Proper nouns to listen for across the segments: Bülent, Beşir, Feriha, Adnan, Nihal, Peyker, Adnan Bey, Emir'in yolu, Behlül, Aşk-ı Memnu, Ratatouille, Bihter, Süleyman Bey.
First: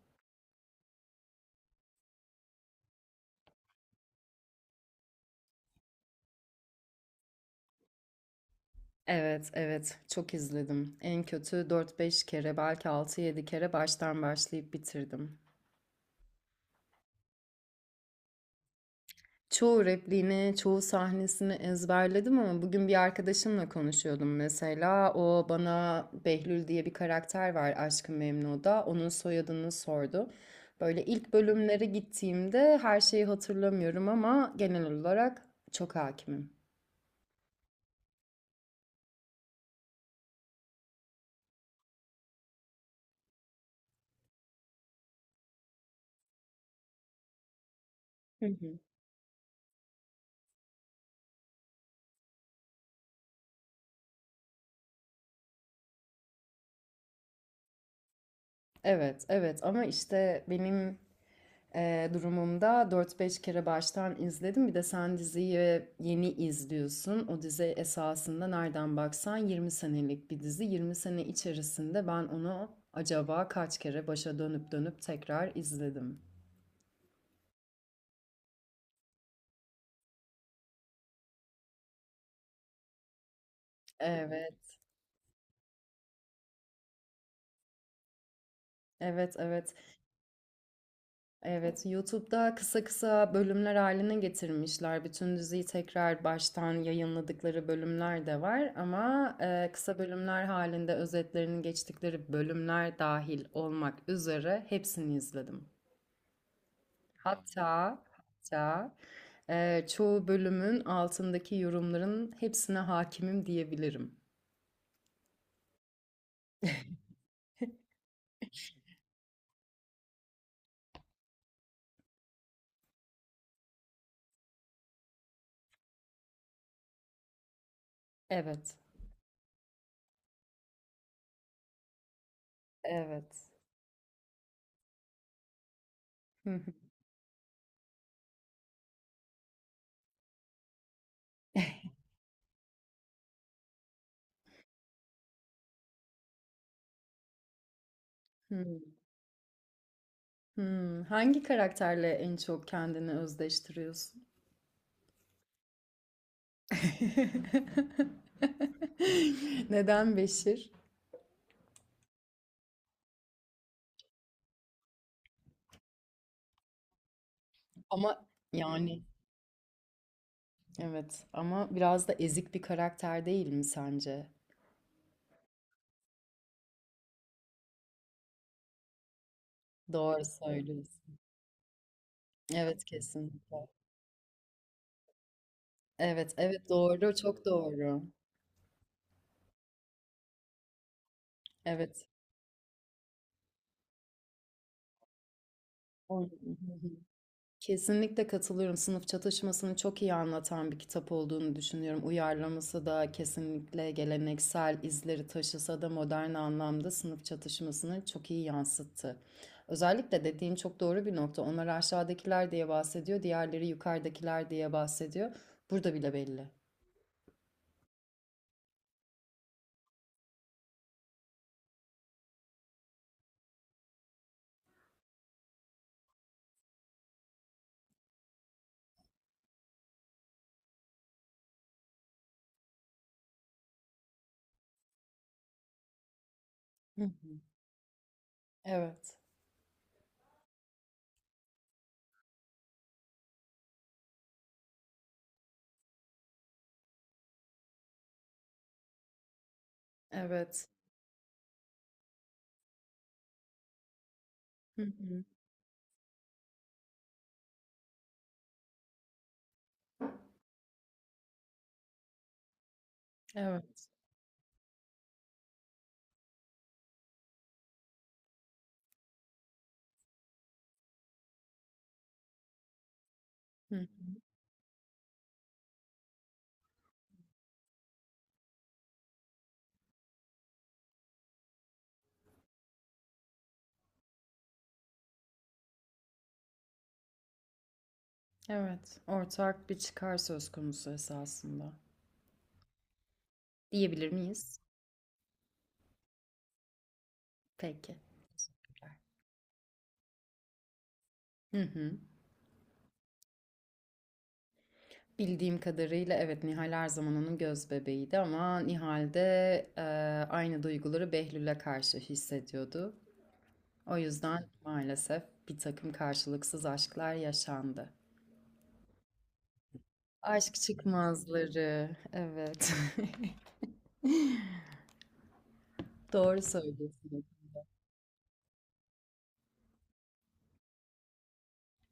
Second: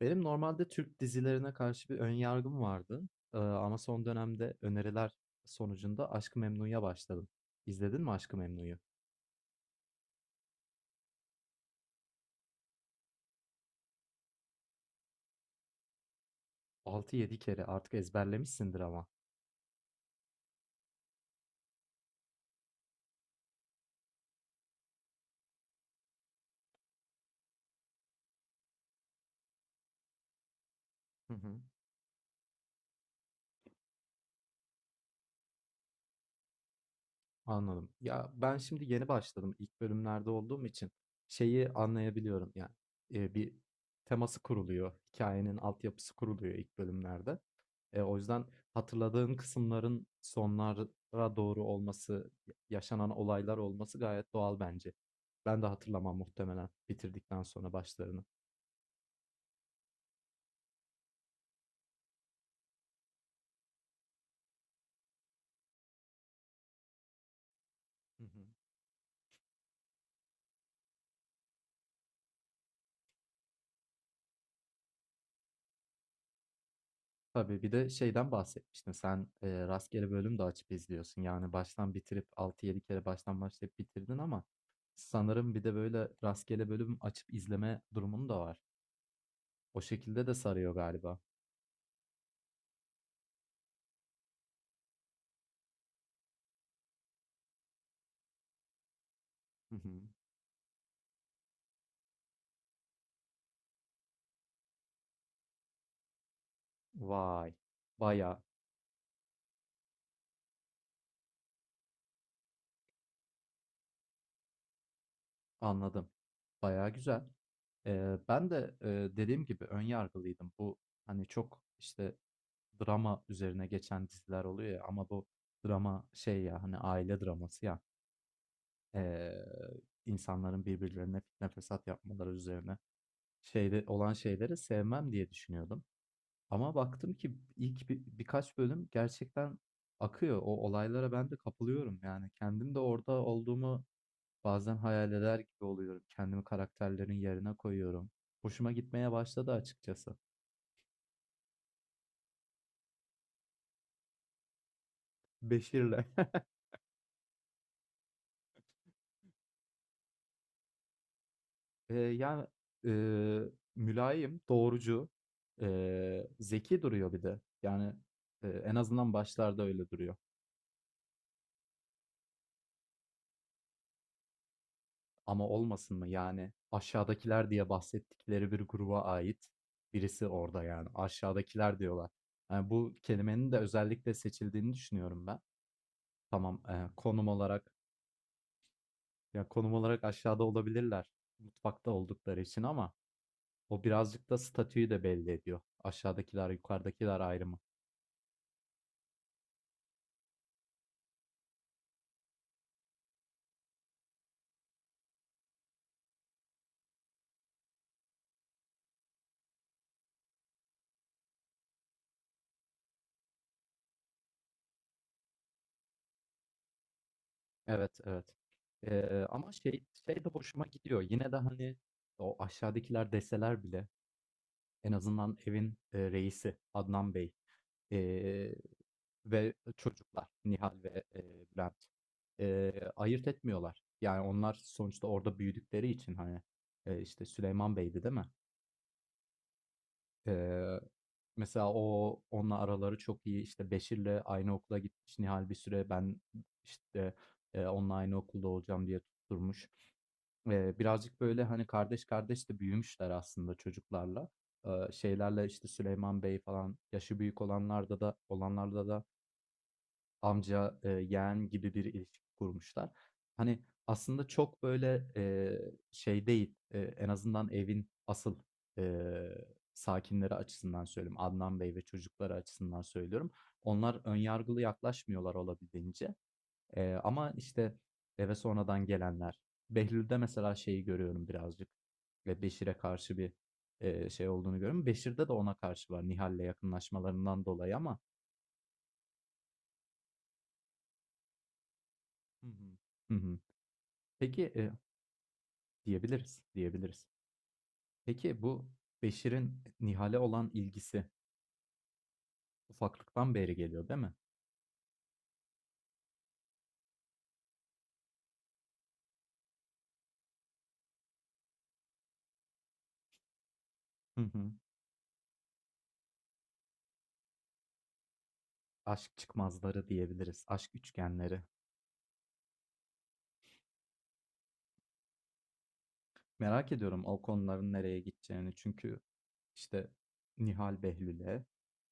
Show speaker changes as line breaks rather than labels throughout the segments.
Benim normalde Türk dizilerine karşı bir ön yargım vardı. Ama son dönemde öneriler sonucunda Aşk-ı Memnu'ya başladım. İzledin mi Aşk-ı Memnu'yu?
Evet, evet. Çok izledim. En kötü dört beş kere, belki altı yedi kere baştan başlayıp bitirdim.
6-7 kere artık ezberlemişsindir ama.
Çoğu repliğini, çoğu sahnesini ezberledim ama bugün bir arkadaşımla konuşuyordum mesela. O bana Behlül diye bir karakter var Aşk-ı Memnu'da. Onun soyadını sordu. Böyle ilk
Hı hı.
bölümlere gittiğimde her şeyi hatırlamıyorum ama genel olarak çok hakimim.
Anladım. Ya ben şimdi yeni başladım. İlk bölümlerde olduğum için şeyi anlayabiliyorum. Yani bir teması kuruluyor. Hikayenin altyapısı kuruluyor ilk bölümlerde. O yüzden
Hı hı.
hatırladığın kısımların sonlara doğru olması, yaşanan olaylar olması gayet doğal bence. Ben de hatırlamam muhtemelen bitirdikten sonra başlarını.
Evet, evet ama işte benim durumumda dört beş kere baştan izledim. Bir de sen diziyi yeni izliyorsun. O dizi
Hı hı.
esasında nereden baksan 20 senelik bir dizi. Yirmi sene içerisinde ben onu acaba kaç kere başa dönüp dönüp tekrar izledim.
Tabii, bir de şeyden bahsetmiştin sen, rastgele bölüm de açıp izliyorsun. Yani baştan bitirip altı yedi kere baştan başlayıp bitirdin ama
Evet,
sanırım bir de böyle rastgele bölüm açıp izleme durumun da var.
evet, evet.
O şekilde de sarıyor galiba.
Evet, YouTube'da kısa kısa bölümler haline getirmişler. Bütün diziyi tekrar baştan yayınladıkları bölümler de var ama
Hı
kısa
hı.
bölümler halinde özetlerini geçtikleri bölümler dahil olmak üzere hepsini izledim.
Vay!
Hatta
Baya.
hatta çoğu bölümün altındaki yorumların hepsine hakimim diyebilirim.
Anladım. Bayağı güzel. Ben de dediğim gibi ön yargılıydım. Bu hani çok işte drama üzerine geçen diziler oluyor ya ama bu drama şey ya hani aile draması ya.
Evet,
Eee, insanların birbirlerine fitne fesat yapmaları üzerine
evet.
şeyde olan şeyleri sevmem diye düşünüyordum.
Hı hı.
Ama baktım ki ilk birkaç bölüm gerçekten akıyor. O olaylara ben de kapılıyorum yani kendim de orada olduğumu. Bazen hayal eder gibi oluyorum. Kendimi karakterlerin yerine koyuyorum. Hoşuma
Hmm.
gitmeye başladı açıkçası.
Hmm. Hangi karakterle en çok kendini özdeştiriyorsun?
Beşir'le.
Neden Beşir?
Yani eee, mülayim, doğrucu, zeki duruyor bir de. Yani
Ama
en
yani
azından başlarda öyle duruyor.
evet ama biraz da ezik bir karakter değil mi sence?
Ama olmasın mı yani aşağıdakiler diye bahsettikleri bir gruba ait
Doğru
birisi orada, yani
söylüyorsun.
aşağıdakiler diyorlar. Yani
Evet,
bu kelimenin de
kesinlikle.
özellikle seçildiğini düşünüyorum ben.
Evet,
Tamam,
evet, doğru,
konum
çok
olarak.
doğru.
Ya konum olarak aşağıda olabilirler. Mutfakta
Evet.
oldukları için ama o birazcık da statüyü de belli ediyor.
O-
Aşağıdakiler, yukarıdakiler ayrımı.
Kesinlikle katılıyorum. Sınıf çatışmasını çok iyi anlatan bir kitap olduğunu düşünüyorum. Uyarlaması da kesinlikle geleneksel izleri taşısa da modern anlamda sınıf çatışmasını çok iyi yansıttı. Özellikle dediğin çok doğru bir nokta. Onlar aşağıdakiler diye bahsediyor, diğerleri yukarıdakiler diye bahsediyor. Burada bile belli.
Evet, evet. Ama şey de hoşuma gidiyor. Yine de hani o aşağıdakiler deseler bile en azından evin reisi Adnan Bey ee, ve çocuklar Nihal ve Bülent ayırt etmiyorlar. Yani onlar sonuçta orada büyüdükleri için hani
Hı.
işte Süleyman Bey'di değil mi?
Evet.
Eee, Mesela o onunla araları çok iyi. İşte Beşir'le aynı okula gitmiş. Nihal bir süre ben işte, onunla aynı okulda olacağım diye tutturmuş.
Evet.
Birazcık böyle hani kardeş kardeş de büyümüşler aslında çocuklarla.
Hı hı.
Şeylerle işte Süleyman Bey falan yaşı büyük olanlarda da olanlarda da amca, yeğen gibi bir ilişki kurmuşlar. Hani,
Evet.
aslında çok böyle, şey değil, en azından evin asıl, eee, sakinleri açısından söylüyorum. Adnan Bey ve çocukları açısından söylüyorum.
Hı
Onlar
hı.
önyargılı yaklaşmıyorlar olabildiğince. Ama, işte, eve sonradan gelenler. Behlül'de mesela şeyi görüyorum birazcık, ve Beşir'e karşı bir, şey olduğunu görüyorum. Beşir'de de ona karşı var Nihal'le yakınlaşmalarından dolayı ama.
Evet. Ortak bir çıkar söz konusu esasında.
Hı hı. Hı hı.
Diyebilir
Peki,
miyiz?
diyebiliriz, diyebiliriz.
Peki.
Peki bu Beşir'in Nihal'e olan ilgisi
Hı hı.
ufaklıktan beri geliyor, değil mi?
Bildiğim kadarıyla evet, Nihal her zaman onun göz bebeğiydi ama Nihal de e, aynı duyguları Behlül'e karşı hissediyordu. O
Hı
yüzden
hı.
maalesef bir takım karşılıksız aşklar yaşandı.
Aşk çıkmazları diyebiliriz,
Aşk
aşk üçgenleri.
çıkmazları, evet. Doğru
Merak ediyorum o
söylüyorsun.
konuların nereye gideceğini. Çünkü işte Nihal Behlül'e,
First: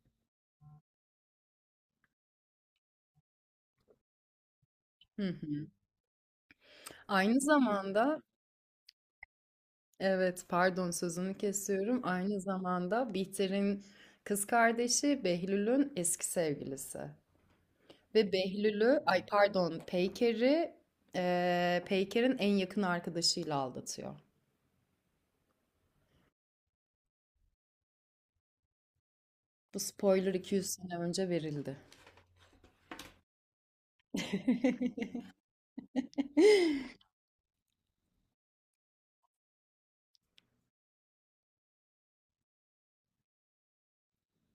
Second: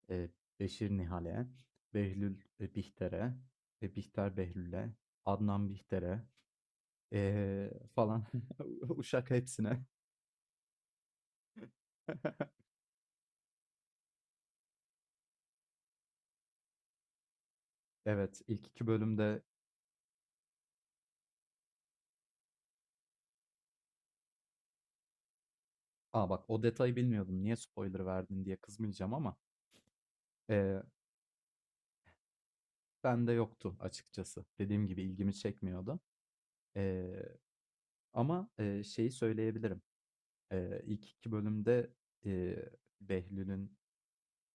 e, Beşir Nihal'e, Behlül Bihter'e, Bihter Behlül'e,
Hı hı.
Adnan Bihter'e,
Aynı zamanda,
falan. Uşak hepsine.
evet, pardon sözünü kesiyorum. Aynı zamanda Bihter'in kız kardeşi Behlül'ün eski sevgilisi. Ve
Evet, ilk iki
Behlül'ü, ay
bölümde.
pardon, Peyker'i, Peyker'in en yakın arkadaşıyla aldatıyor.
Aa, bak, o detayı bilmiyordum. Niye spoiler verdin diye kızmayacağım ama
Bu spoiler 200
eee
sene önce verildi.
bende yoktu açıkçası. Dediğim gibi ilgimi çekmiyordu. Eee, Ama şeyi söyleyebilirim. İlk iki bölümde eee Behlül'ün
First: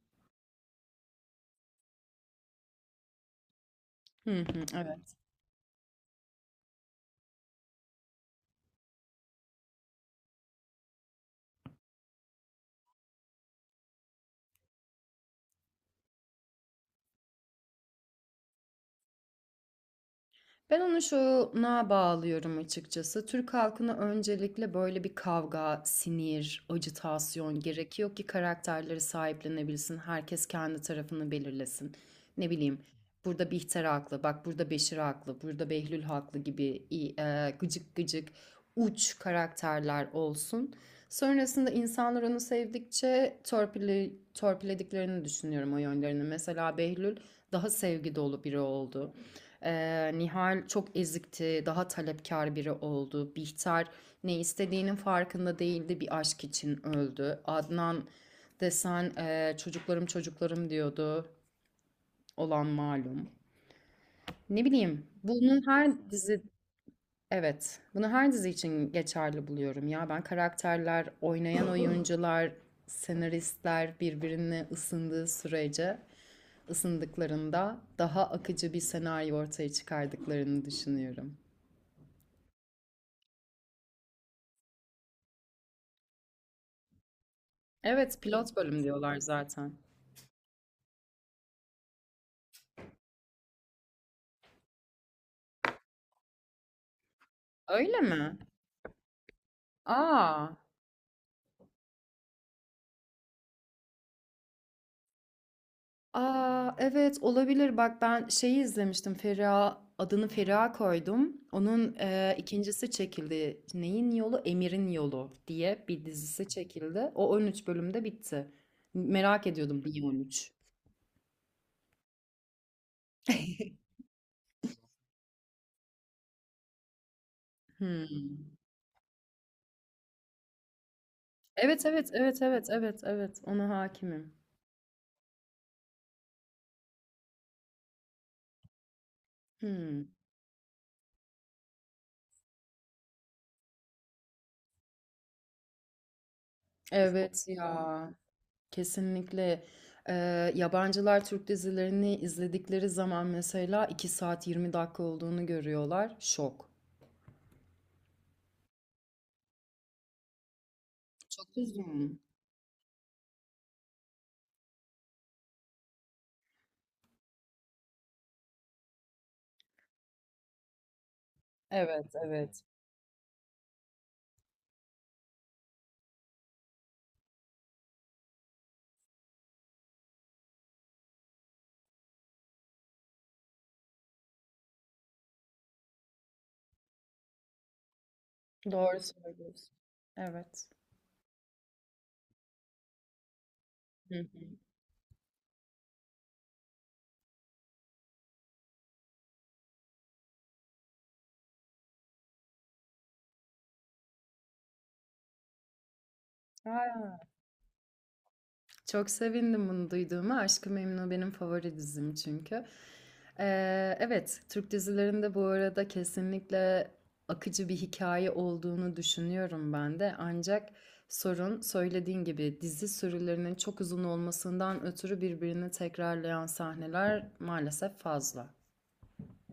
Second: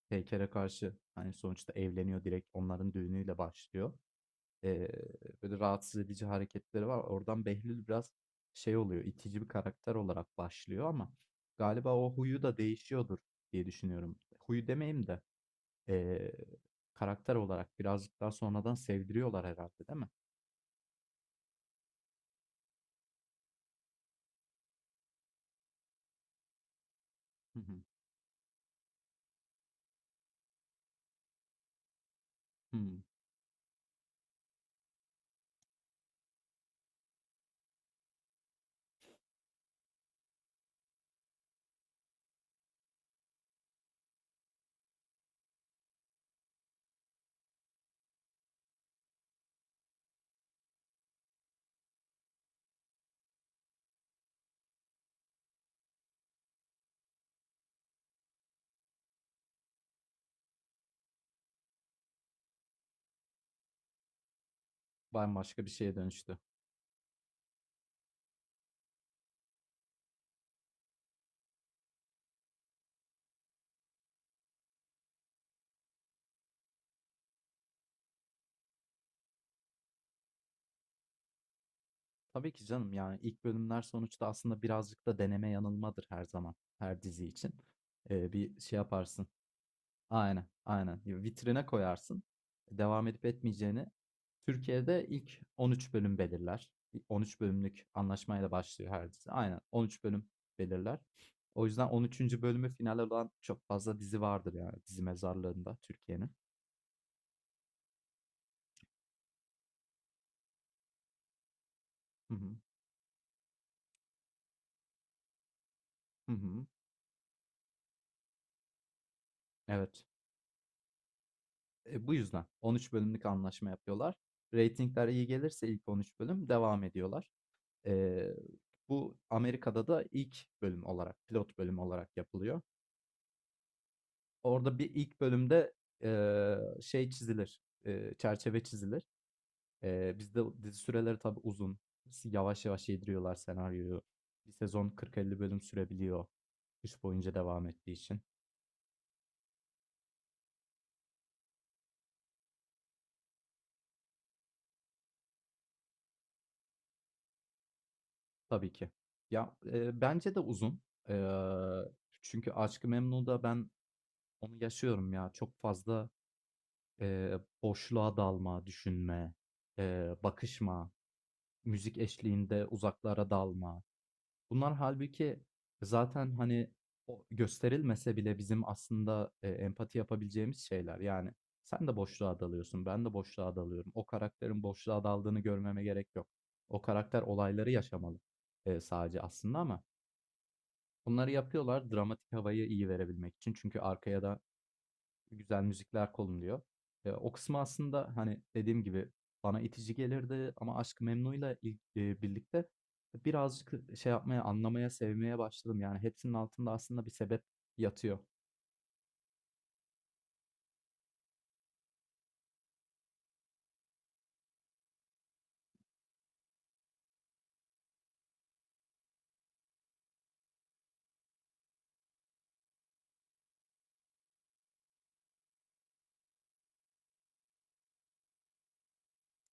Peyker'e karşı hani sonuçta evleniyor, direkt onların düğünüyle başlıyor.
Hı hı,
Eee,
evet.
Böyle rahatsız edici hareketleri var. Oradan Behlül biraz şey oluyor, itici bir karakter olarak başlıyor ama galiba o huyu da değişiyordur diye düşünüyorum. Huyu demeyeyim de eee, karakter olarak birazcık daha sonradan sevdiriyorlar herhalde değil mi?
Ben onu şuna bağlıyorum açıkçası. Türk halkına öncelikle böyle bir kavga, sinir, ajitasyon
Hı hı.
gerekiyor ki karakterleri sahiplenebilsin. Herkes kendi tarafını belirlesin. Ne bileyim,
Hımm.
burada Bihter haklı, bak burada Beşir haklı, burada Behlül haklı gibi gıcık gıcık uç karakterler olsun. Sonrasında insanlar onu sevdikçe torpili, torpilediklerini düşünüyorum o yönlerini. Mesela Behlül daha sevgi dolu biri oldu. Nihal çok ezikti, daha talepkar biri oldu. Bihter ne istediğinin farkında değildi, bir aşk için öldü. Adnan desen çocuklarım çocuklarım diyordu. Olan malum. Ne bileyim,
Bambaşka
bunun
bir
her
şeye dönüştü.
dizi Evet, bunu her dizi için geçerli buluyorum ya. Ben karakterler, oynayan oyuncular, senaristler birbirine ısındığı sürece, ısındıklarında daha akıcı bir senaryo ortaya çıkardıklarını düşünüyorum.
Tabii ki canım, yani, ilk bölümler sonuçta aslında birazcık da deneme yanılmadır her zaman, her dizi için.
Evet, pilot
Bir şey
bölüm diyorlar
yaparsın.
zaten.
Aynen, aynen. Ya vitrine koyarsın. Devam edip etmeyeceğini. Türkiye'de ilk 13 bölüm belirler. İlk 13 bölümlük
Öyle mi?
anlaşmayla başlıyor her dizi. Aynen 13 bölüm
Aa,
belirler. O yüzden 13. bölümü final olan çok fazla dizi vardır yani dizi mezarlığında Türkiye'nin.
aa evet olabilir. Bak ben şeyi izlemiştim. Feriha adını Feriha koydum. Onun
Hı hı,
ikincisi çekildi. Neyin yolu? Emir'in yolu diye bir
hı
dizisi
hı.
çekildi. O 13 bölümde bitti. Merak ediyordum niye
Evet.
13.
E, bu yüzden 13 bölümlük anlaşma yapıyorlar. Ratingler iyi gelirse ilk 13 bölüm devam ediyorlar. E,
Hmm.
bu Amerika'da da ilk bölüm olarak, pilot bölüm
Evet, evet,
olarak
evet,
yapılıyor.
evet, evet, evet, ona hakimim.
Orada bir ilk bölümde, şey çizilir, çerçeve çizilir.
Hmm.
Bizde dizi süreleri tabii uzun. Yavaş yavaş yediriyorlar senaryoyu. Bir sezon 40-50 bölüm sürebiliyor kış boyunca
Evet
devam ettiği
ya.
için.
Kesinlikle. Yabancılar Türk dizilerini izledikleri zaman mesela 2 saat 20 dakika olduğunu görüyorlar. Şok.
Tabii ki. Ya, bence de uzun.
Çok
Eee,
uzun.
Çünkü Aşk-ı Memnu'da ben onu yaşıyorum ya. Çok fazla, boşluğa dalma, düşünme, bakışma, müzik
Evet, evet.
eşliğinde uzaklara dalma. Bunlar halbuki zaten, hani, o gösterilmese bile bizim aslında, empati yapabileceğimiz şeyler. Yani sen de boşluğa dalıyorsun, ben de boşluğa dalıyorum. O karakterin boşluğa daldığını görmeme gerek yok. O karakter olayları yaşamalı,
Doğru
sadece aslında
söylüyorsun.
ama
Evet.
bunları yapıyorlar dramatik havayı iyi verebilmek için. Çünkü
Hı
arkaya
hı.
da güzel müzikler kolumluyor. E, o kısmı aslında hani dediğim gibi bana itici gelirdi ama Aşk-ı Memnu'yla birlikte birazcık şey yapmaya, anlamaya, sevmeye başladım. Yani hepsinin altında aslında bir sebep yatıyor.
Çok sevindim bunu duyduğuma. Aşk-ı Memnu benim favori dizim çünkü. Evet, Türk dizilerinde bu arada kesinlikle akıcı bir hikaye olduğunu düşünüyorum ben de. Ancak sorun söylediğin gibi dizi sürülerinin çok uzun olmasından ötürü birbirini tekrarlayan sahneler maalesef fazla.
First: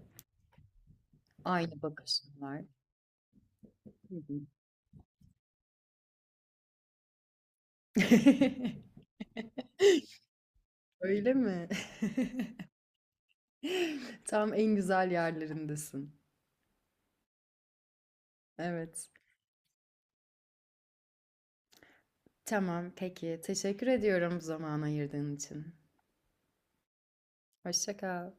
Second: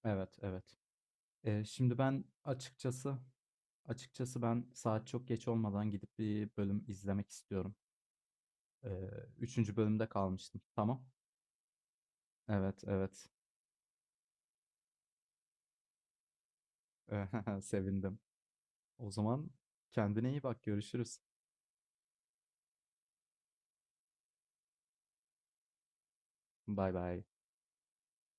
Evet, evet. E,
Aynı
şimdi ben
bakışlar. Hı hı.
açıkçası ben saat çok geç olmadan gidip bir bölüm izlemek istiyorum. E, üçüncü bölümde kalmıştım. Tamam.
Öyle mi?
Evet, evet.
Tam en güzel yerlerindesin.
Sevindim.
Evet.
O zaman kendine iyi bak. Görüşürüz.
Tamam, peki. Teşekkür ediyorum zaman ayırdığın için.
Bay bay.
Hoşça kal.